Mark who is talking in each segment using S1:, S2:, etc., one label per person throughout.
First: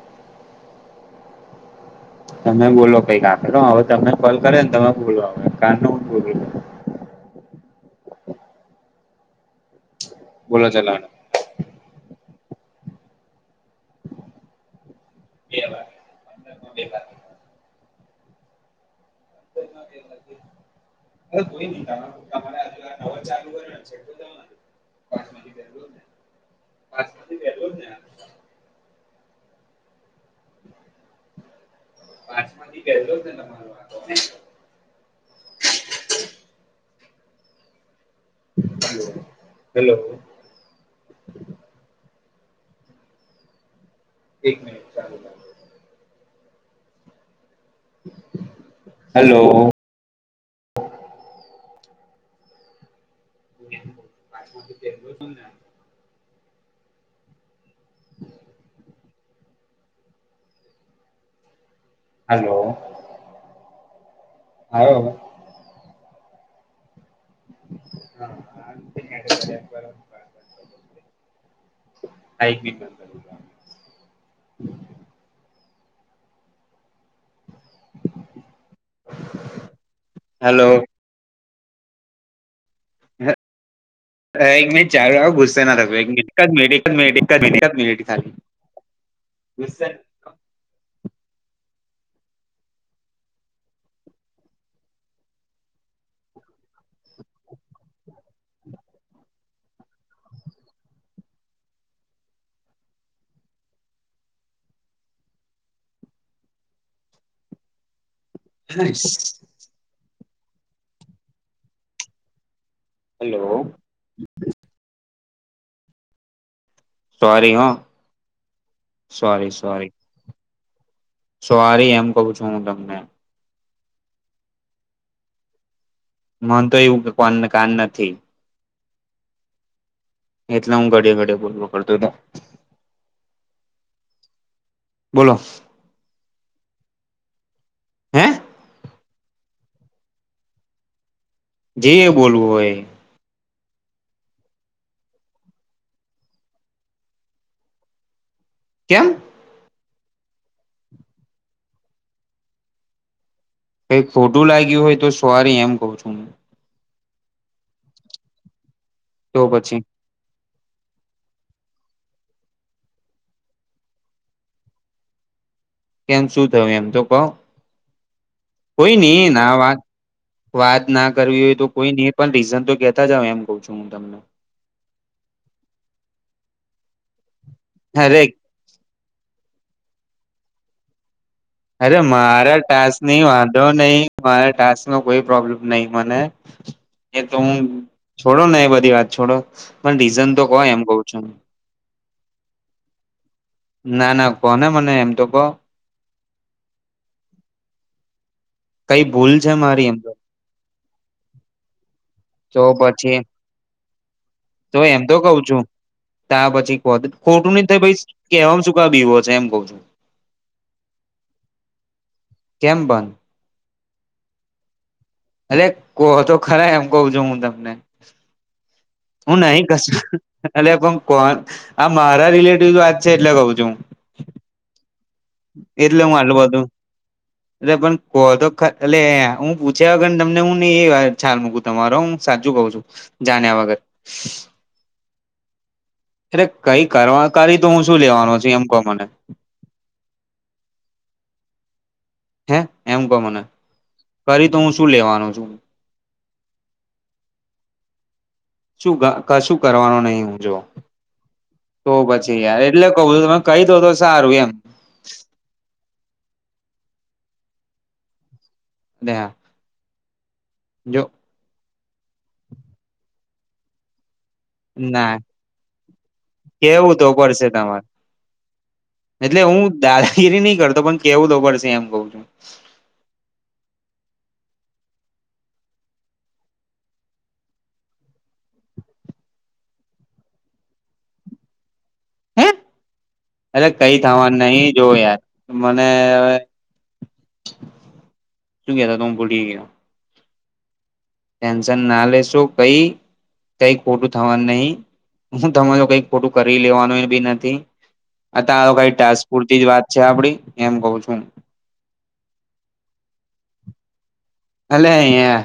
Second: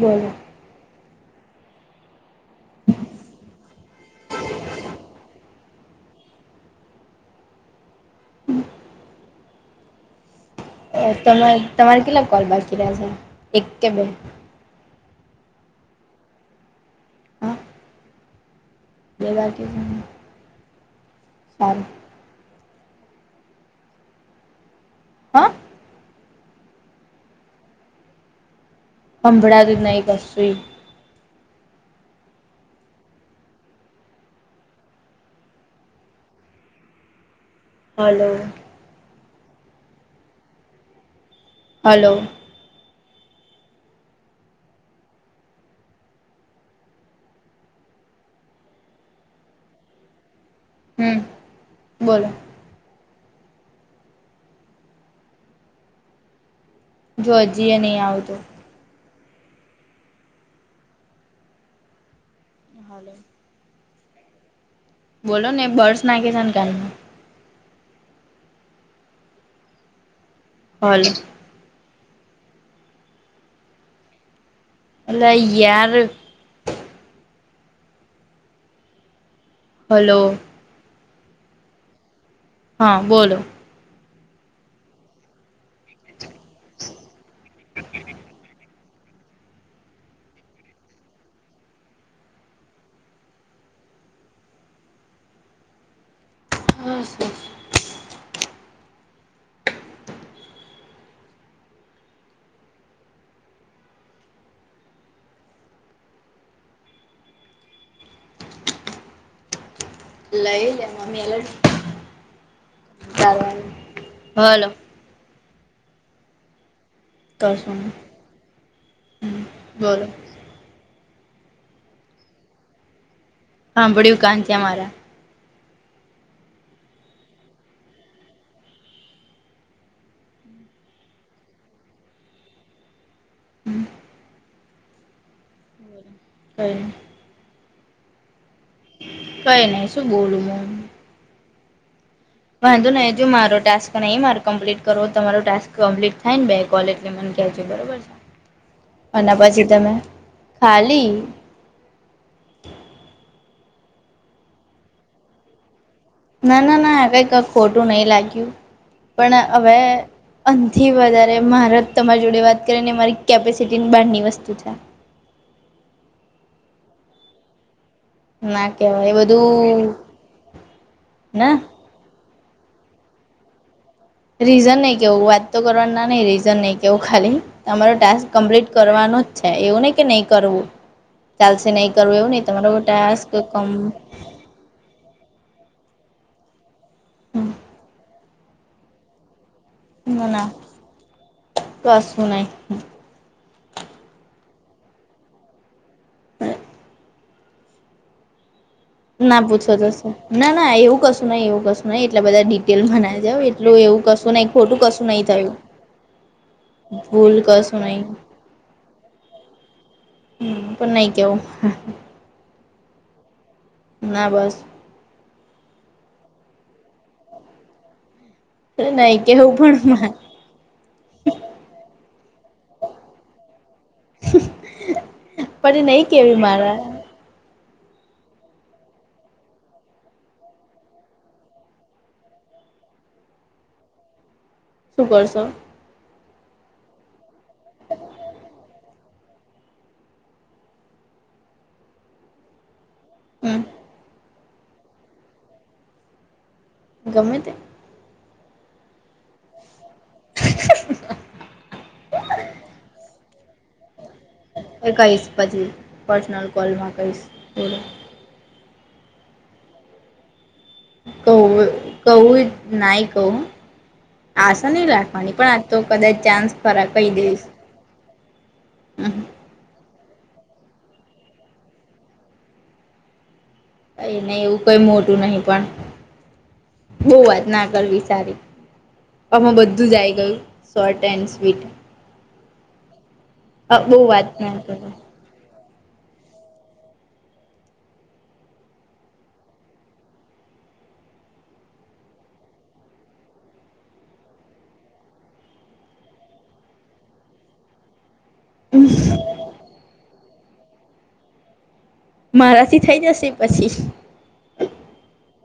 S1: બોલો.
S2: તમે બોલો કઈક આપે તો હવે તમને કોલ કરે ને તમે બોલો હવે કાન ન હ બોલ. બોલો ચલાનું.
S1: તમા તમારે કેટલા કોલ બાકી રહ્યા છે એક કે બે?
S2: બે બાકી છે બે બાકી છે.
S1: હા બે બાકી છે
S2: અ કોઈ ન
S1: સારું
S2: ને નવ ચાલુ કર્યો છે.
S1: હા?
S2: પા [unintelligible]
S1: હંભડા દ ન કસુઈ.
S2: પાછ માંથી ગ ને તમાર વા [unintelligible]
S1: હલો.
S2: હેલો.
S1: હલો.
S2: એક મિનીટ. હેલો.
S1: હમ બોલો.
S2: [unintelligible]
S1: જો હજીય નહી આવ તો.
S2: હલો.
S1: હાલ.
S2: હાલો.
S1: બોલો ને બર્ડસ નાખે છેને કાનમાં.
S2: હ [unintelligible]
S1: હાલ.
S2: હ બી [unintelligible]
S1: અ યાર. હલો.
S2: હલો.
S1: હા બોલો.
S2: એક મિનટ ચાર ગુસશે એક એક મિટ મનટ મ મનિટ ખાલી. દ [unintelligible]
S1: હા સર [unintelligible]
S2: હાસ.
S1: લઈ લે મમ્મી એલ,
S2: હલો
S1: ચાલવાનું, હલો.
S2: સરી
S1: કશું
S2: હા
S1: નહીં
S2: સોરી, સોરી
S1: બોલો
S2: સોરી એમ કહું છું હું તમને
S1: હા બડી ઉુકાાન છે અમારા
S2: મન તો એવું કો કાન નથી. એલે હું ઘડે ઘડ બોલવ કરતો
S1: [inaudible]
S2: બોલો
S1: હ
S2: હા
S1: કઈ નહી શું બોલું
S2: જી બોલવો
S1: વાંધો નહી જોુ મારો ટાસ્ક તો ન એ મારે કમ્પ્લીટ કરો તમારો ટાક કમ્પ્લીટ થાય ને બે કોલ એટલે મને કેલ છે બરોબર છે.
S2: કેમ?
S1: અને પછી તમે ખાલી
S2: કઈ ખોટું લાગ્યું હોય તો સવારી એમ કઉ છું.
S1: ના ના ના આ કંઈકઈ ખોટું નહી લાગ્યું.
S2: તો
S1: પણ હવે
S2: પછી
S1: અનથી વધારે મારેત તમારી જોડે વાત કરીે ને મારી કેપેસિટી બહારની વસ્તુ છે..
S2: કેમ શું થયું એમ તો કો
S1: ના
S2: કોઈ
S1: કેવાય
S2: નહ
S1: એ
S2: ના વાત,
S1: બધું
S2: વાત ના કરવી હોય તો કોઈ નઈ પણ રીઝન તો કેહેતા જ એમ કઉ છું હું તમને.
S1: રીઝન નહી કેવું વાત તો કરવા ના નહી રીઝન નહી કેવું ખાલી તમારો
S2: અરે
S1: ટાસ્ક કમ્પ્લીટ કરવાનું જ છે. એવું નહ કે નહી કરવું ચાલશે નહીં
S2: અરે
S1: કરવું એવું નહી
S2: મારા
S1: તમારો
S2: ટાસ્ક નની. વાંધો
S1: કમ
S2: નહીિ મારા ટાસ્ કોઈ પ્રોબ્લેમ નહી મને એ તો હું છોડોને એ બધી વાત છોડો. પણ
S1: ના
S2: રીઝન તો
S1: ના
S2: કો એમ કઉ છોને.
S1: કશું નહી
S2: ના, ના કોો ને મને એમ તો કો કઈ ભૂલ
S1: ના
S2: છે
S1: પૂછો
S2: મારી એમ
S1: જશે
S2: તો
S1: ના, ના એવું કશું નઈિ, એવું કશું નહી એટલા બધા
S2: તો
S1: ડિટેલ મના
S2: પછી
S1: જાાવ એટલું એવું કશું નહીિ ખોટું કશું નહી થયું.
S2: ત્યા પછી
S1: ભૂલ
S2: ખોટું નહ
S1: કશું
S2: થાય
S1: નહી
S2: કેવામ શું ક બીવો છે એમ કઉ છું.
S1: હ પરનેગ્યો
S2: કેમ્બન.
S1: ના બસ.
S2: અરે કોહો તો ખરા એમ કહ છું હું તમને. હું
S1: કેવું
S2: નહી કશ
S1: પણ
S2: અ પણ કોણ આ મારા રિલેટિવ વાત છે એટલે કઉ છું.
S1: પ નહીિ કેવી મારા.
S2: અ પણ કહો તો એટલે હું પૂછ્યા તમને હું નહી એ વા છાલ મૂકું તમારો હું સાચું કઉ છું. જાણ વગર
S1: શું કરરશો.
S2: અરે કઈ કરવા કરીી તો હું શું લેવાનો છ એમ કહ મને હે એમ ક મને
S1: હમ
S2: કરી તો હું શું લેવાનો છું.
S1: ગમે તે.
S2: શું કશું કરવાનું નહીિ. જો તો પછી યાર એટલે ક તમે કહી દ તો સારું એ.
S1: એકઇસ પચીસ પર્સનલ કોૉલ ભ કસ પૂરો
S2: દ, જો
S1: કહ, કહું નાહી કહું આશા નહી
S2: ના
S1: રાખવાની પણ આ તો કદાચ ચાન્સ ખરા
S2: કેવું તો
S1: કહી દઈશ
S2: પડશે તમારે એટલે હું દાદાગીરી નહી કરતો પણ કેવું દબર છે એમ ક છું.
S1: ક નહી એવું કઈ મોટું નહિ પણ બહ વાત ના કરવી સારી. આમાં બધું જ આયી ગયું સોર્ટ એન્ડ સ્વીટ
S2: અરે કઈ
S1: બહુ વાત
S2: થવાનું
S1: ના
S2: નહી
S1: કરો
S2: જો યાર મને શું કેતો તો ભૂલી ગયો ટેન્શન ના લેશો કઈ કઈ ખોટું થવાનું નહી હું તમારે કઈક ખોટું કરી લેવાનું બી નથી આ તો આ લોકો ની ટાસ્ક પૂરતી જ વાત છે આપડી એમ કઉ છું
S1: મારા થી થઈ જશે પછી
S2: અ લે યા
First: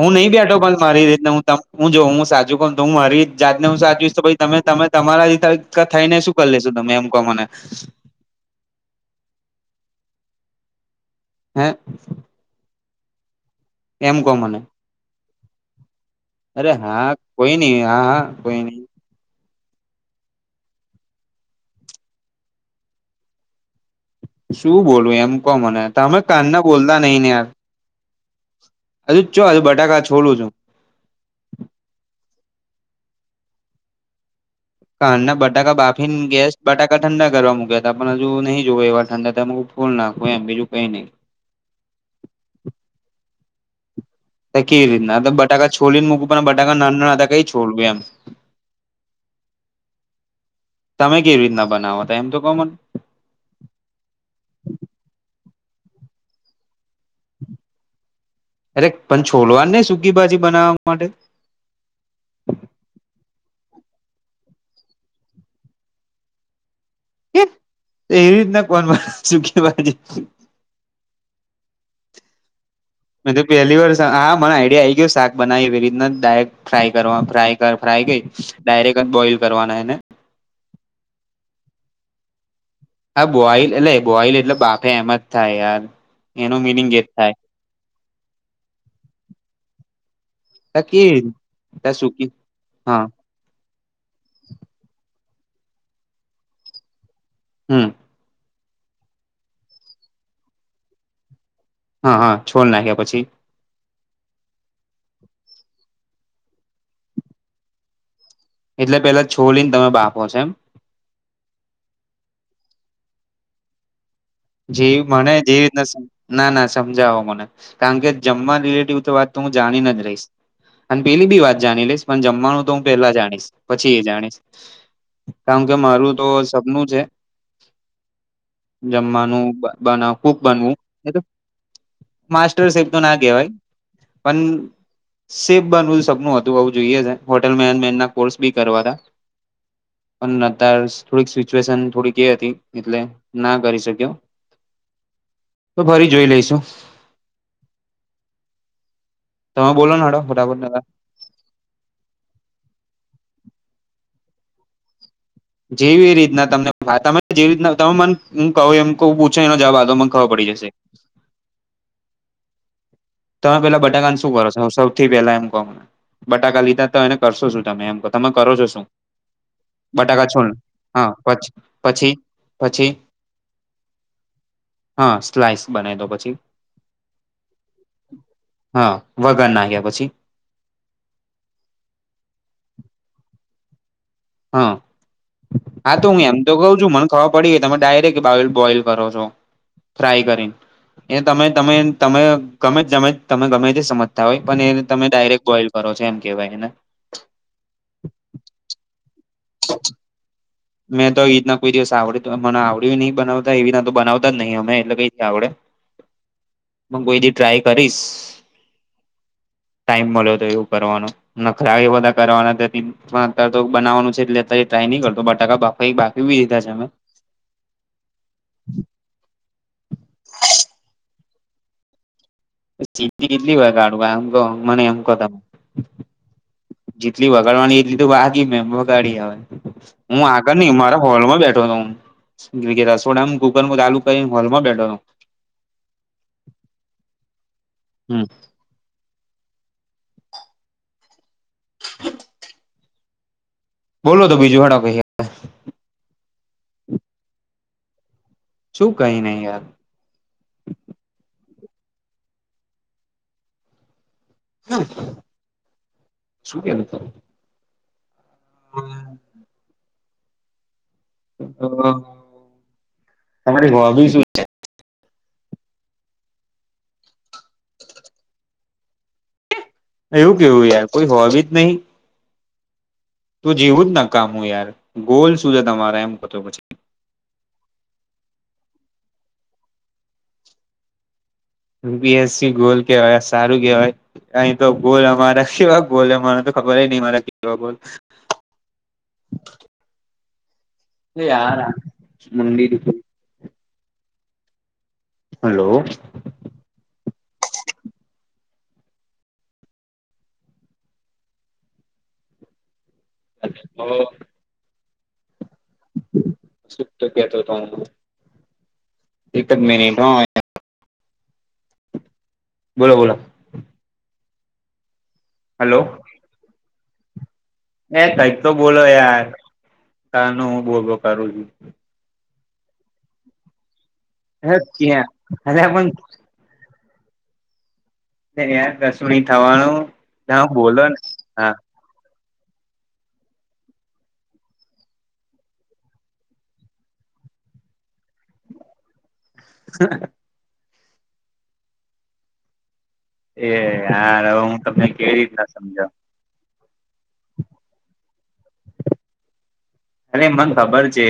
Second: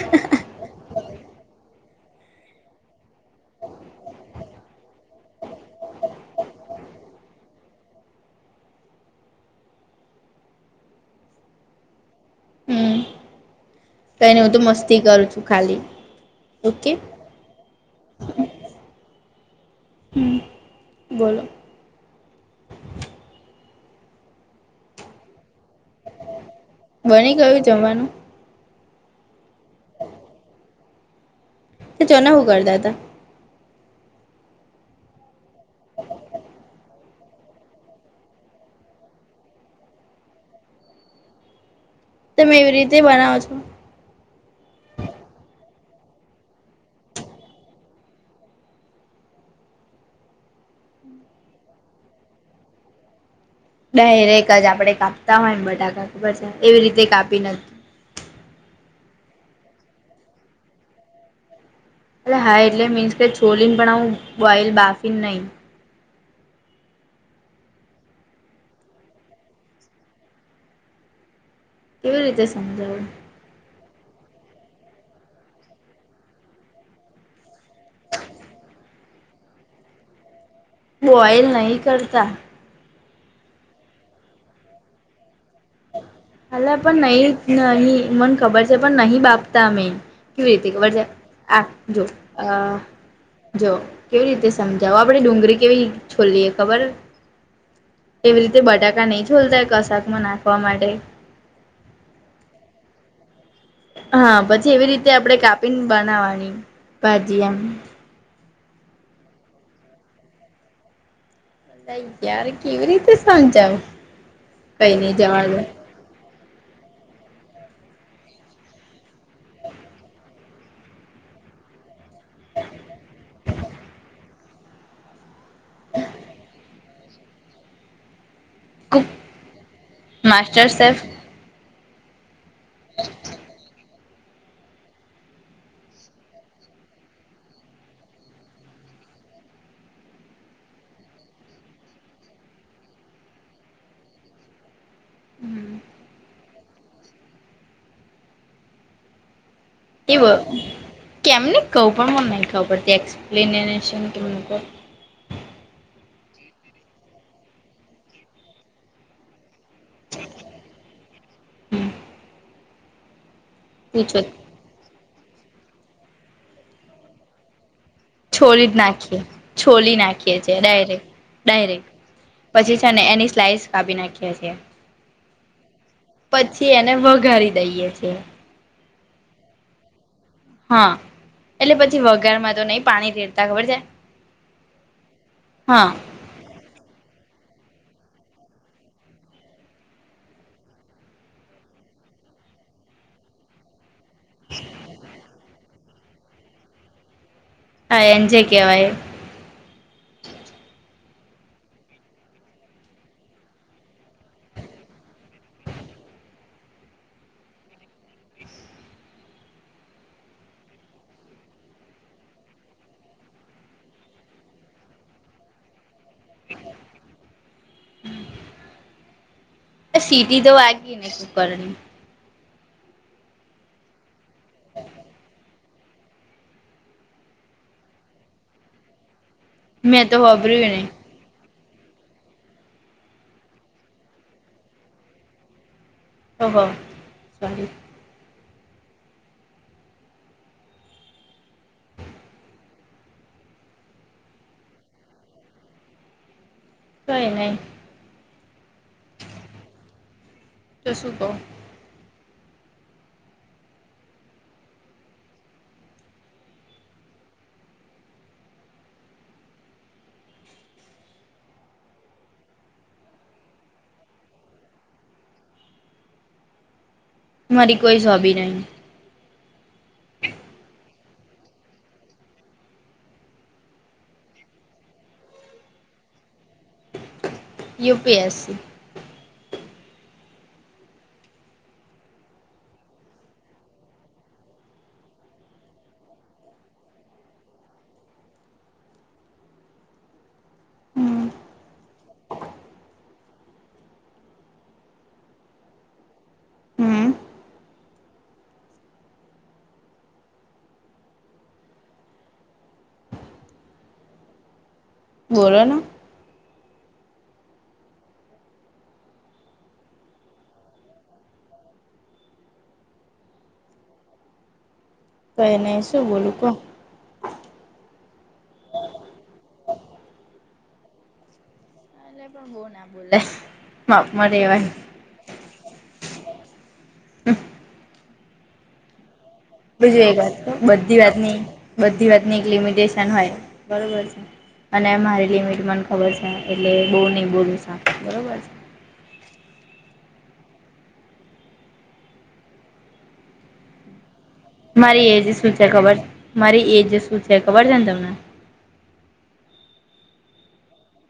S2: હું નહી બેઠો પણ મારી રીતતે હ હું જો હું સાચું કોણ હું મારી જાતને હું સાચવીશ તમે તમે તમારા ત થઈને શું કરી લેશુ તમે એમ કહો મને હે
S1: હમ
S2: એમ
S1: તો
S2: કહો
S1: એને હું તો
S2: મને
S1: મસ્તી કરું છું ખાલી
S2: અરે
S1: ઓકે
S2: હા કોઈ નહી હા હા કોઈ નઈ
S1: હમ બોલો
S2: શું બોલવું એમ કો મને તમે કાનના બોલતા નહી ને
S1: બની
S2: યાર
S1: ગયું જમવાનું
S2: હજુ ચો હજુ બટાકા છોડું છું
S1: જો ના હુ કરતા તા
S2: કરના બટાકા બાફીને ગેસ બટાકા ઠંડા કરવા મૂક્યા હતા પણ હજુ નહી જોવે એવા ઠંડા થયાં ફૂલ નાખુ એમ બીજું કઈ નઈ
S1: તમે એવી રીતે બનાવો છો
S2: કેવી રીતના આ તો બટાકા છોડીને મૂકું પણ બટાકા ના ના હતા તો કઈ છોડવું એમ
S1: [inaudible]
S2: તમે કેવી રીતના બનાવો એમ તો કો મને
S1: ડાયરેક જ આપડે કાપતા હોયને બટાકા ખબર છે એવી રીતે કાપી ને
S2: અરે પણ છોલવાના ની સૂકી ભાજી બનાવવા માટે
S1: અ હા એટલે મીન્સ કે છોલીને પણ આવું બોઈલ બાફીને નઈ
S2: કે એ રીતના કોણ બનાવે સૂકી ભાજી
S1: કેવી રીતે સમજાવું
S2: મે તો પહેલી વાર હા મને આઈડિયા આ આવી ગયો શાક બનાવી એવી રીતના ડાયક ફ્રાય કરવા ફ્રાય ફ્રાય કઈ ડાયરેક્ટ જ બોઇલ કરવાના એને
S1: બોઈલ નહી કરતા
S2: હા બોઇલ એટલે બોઇલ એટલે બાફે એમ જ થાય યાર એનો
S1: અલા
S2: મિનિંગ એ જ
S1: પણ
S2: થાય
S1: નહી નહી મને ખબર છે પણ નહીં બાફતા અમે કેવી રીતે
S2: ત
S1: ખબર છે
S2: કે
S1: આપ
S2: ત
S1: જો
S2: સુકી હા
S1: જો કેવી રીતે સમજાવો આપડે ડુંગળી કેવી છોલીએ ખબર
S2: હમ
S1: એવી રીતે બટાકા નહી છોલતા કશાકમાં નાખવા માટે
S2: હા હા છોલ નાખ્યા પછી
S1: હા પછી એવી રીતે આપણે કાપીને બનાવાની ભાજી એમ
S2: એટલે પેલા છોલી ને તમે બાફો છે એમ
S1: તય યાર કેવી રીતે સમજવું
S2: જેવી મને જેવી રીતના સ ના ના સમજાવો મને કારણ કે જમવા રિલેટિવ તો વાત તો હું જાણી ને જ રહીશ અને પેલી બી વાત જાણી લઈશ પણ જમવાનું તો હું પેલા જાણીશ પછી એ જાણીશ કારણ કે મારું તો સપનું છે
S1: કુક
S2: જમવાનું બનાવ ખુબ
S1: માસ્ટર
S2: બનવું
S1: શેફ
S2: માસ્ટર ચેફ તો ના કેવાય પણ સેફ બનવું સપનું હતું હવે જોઈએ છે હોટેલ મેનેજમેન્ટ ના કોર્સ બી કરવાતા પણ નતાર થોડીક સિચ્યુએશન થોડીક એ હતી એટલે ના કરી શક્યો તો ફરી જોઈ લઈશું તમે બોલો હેડો
S1: એવો
S2: ફટાફટ ના
S1: કેમને કેવુ પણ મને નહિ ખબર એક્સપ્લેનેશન કે એ લોકો નું
S2: જેવી રીતના તમને તને જેવી રીતના તમે મને કહું એમ કઉ પૂછો એનો જવાબ આપ હવે મને ખબર પડી જશે.
S1: હમ્મ.
S2: તમે પેલા બટાકાને શું કરો છો સૌથી પેલા એમ કહો ને બટાકા લીધા તો એને કરશો શું તમે એમ કો
S1: છોલી જ નાખીએ છોલી નાખીએ
S2: છોલ
S1: છીએ ડાયરેક્ટ
S2: હા પછી
S1: ડાયરેક્ટ
S2: પછી
S1: પછી છે ને એની સ્લાઇસ કાપી નાખીએ છીએ
S2: હા સ્લાઇસ બનાવી દો પછી
S1: પછી એને વઘારી દઈએ છીએ
S2: હા વગાર નાખ્યા પછી
S1: હા એટલે પછી વગારમાં તો નહી પાણી તેરતા ખબર છે
S2: હા હા તો હું એમ તો કહું છું મને ખબર પડી તમે ડાયરેક્ટ બોઇલ કરો છો ફ્રાય કરીને એ તમે તમે તમે ગમે મે તમે ગમે તે સમજતા હોય પણ એને તમે ડાયરેક્ટ બોઈલ કરો છે એમ કેહેવાય એને
S1: હા એમ જે કે એ
S2: [inaudible] મેં તો એ રીતના કોઈ દિવસ આવડયુ મને આવડ્યું નહી બનાવતા એવીના તો બનાવતા જ નહીં અમે એટલે કઈથી આવડે
S1: [inaudible]
S2: હું કોઈ દી ટ્રાય કરીશ
S1: [inaudible]
S2: ટાઈમ મળ્યો તો એવું કરવાનો નખરા એ બધા કરવાના અત તો બનાવાનું છે એટલે અત્યારે ટ્રાય નહી કરતો બટ બટાકા બાફી બી દીધા છે અમે
S1: સીટી તો વાગી ને કુકરની
S2: સીટી કેટલી હોય કાઢવા એમ મને એમ કો તો જેટલી વગાડવાની એટલી તો વાગી મે વગાડી હવે
S1: મેં તો
S2: હું આગળ
S1: હોભર્યું
S2: નઈ
S1: નહી
S2: મારા હોલ માં બેઠોનો રસોડામ ગુગલમાં ચાલુ કરી હોલ માં બેઠો હું
S1: શું કો સારું
S2: હમ્મ. બોલો તો બીજુ હેડો ભઈ હા [inaudible]
S1: કઈ નહી
S2: શું કઈ નહી યાર
S1: તો શું કઉ
S2: ન કઉ શું કેઉ તું બોલ ને [unintelligible] તારી હોબી શું
S1: મારી કોઈ હોબી નહી
S2: એવું કેવું યાર કોઈ હોવી જ નહી. તું જીવું જ ના કામ હું યાર ગોલ શું છે તમારે એમ કોતો પછી
S1: UPSC
S2: UPSC goal કેવાય સારું કેવાય કાહીં તો ગોલ અમારા કેવાય ગોલ અમારા તો ખબર નહું મારા કેવા ગોલ શું
S1: હમ
S2: યાર મુડી હલો.
S1: હમ
S2: હ હો
S1: બોલો ને
S2: સુ કેતો તો હતો એક જ મિનિટ હો. બોલો બોલો.
S1: તો એને શું
S2: હલો
S1: બોલું કો.
S2: એ કઈક તો બોલો યાર ક ન હું બોલવો કરું છું.
S1: કો ના બોલાય. માપમાં
S2: હ
S1: રેવાય
S2: ક અરે પણ અરે યાર કશું નહિ થવાનું
S1: બીજું એક વાત
S2: તમ
S1: કહું
S2: બોલો
S1: બધી
S2: ને
S1: વાતની
S2: હા.
S1: બધી વાતની એક લિમિટેશન હોય બરોબર છે. અને મારી લિમિટ મને ખબર છે એટલે બહુ નહીં બોલું સારું બરોબર છે.
S2: હ એ હાર હું. તમને
S1: મારી
S2: કેવી
S1: એજ
S2: રીતના
S1: શું છે
S2: સમજાવ
S1: ખબર મારી એજ શું છે ખબર છે ને તમને
S2: અ મને ખબર છે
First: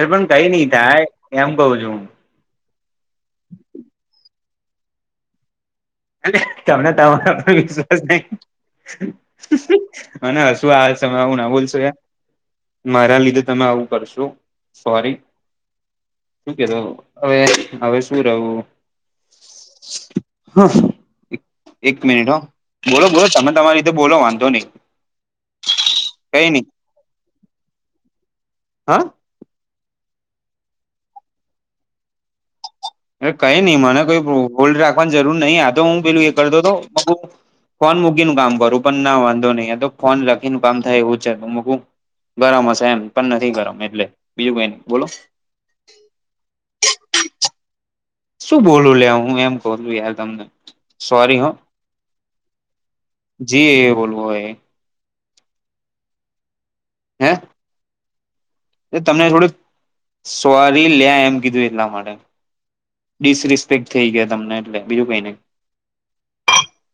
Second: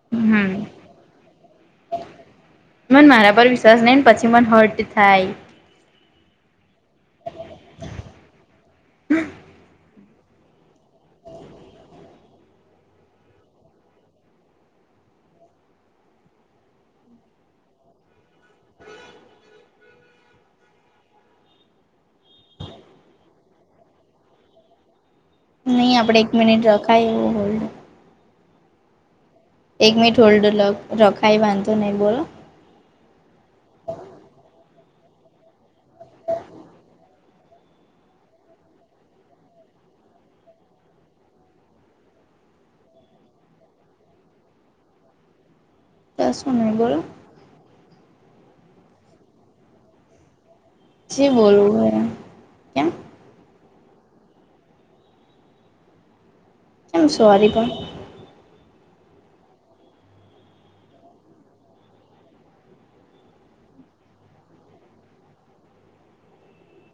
S2: એ પણ કઈ
S1: હમ
S2: નઈ થાય. કેમ કુંહુ છું.
S1: મન મારા પર વિશ્વાસ નઈ ને પછી મન હર્ટ થાય.
S2: અને તમને તમારો પર વિશ્વાસ નહી. મને હશું આવે છે એવુ ના બોલશો યાર. મારા લીધે તમે આવું કરશો સોરી. શું કેતો હવે હવે શું રહું. હ એક મિનિટ હ બોલો બોલો તમે તમારી રીતે બોલો વાંધો નહી.
S1: નહી આપડે એક
S2: કઈ નઈ
S1: મિનિટ રખાય એવું બોલુ.
S2: હા.
S1: એક મીઠ હોલ્ડ લગ રખાય બાંધો નહી બોલો
S2: કઈ નહી મને કોઈ બો હોલ્ડ રાખવાની જરૂર નહી આ તો હું પેલું એ કરતો હતો. ફોન મૂકી ની હું કામ કરું પણ ના વાંધો નહી તો ફોન લખીને કામ થાય એવું છે તો મૂકું. ગરમ હશે એમ પણ નથી ગરમ એટલે બીજું કઈ ન બોલો.
S1: કશું નહિ બોલો.
S2: શું બોલું લે હું એમ કહું યાર તમને.
S1: જે
S2: સોરી
S1: બોલું હે એમ કેમ.
S2: જી એ બોલવું એ.
S1: કમ સોરી પણ
S2: એ તમને થોડું સોરી લે એમ કીધું એટલા માટે ડિસરિસ્પક્ટ થઈ ગયા તમને એટલે બીજું કઈ નહી.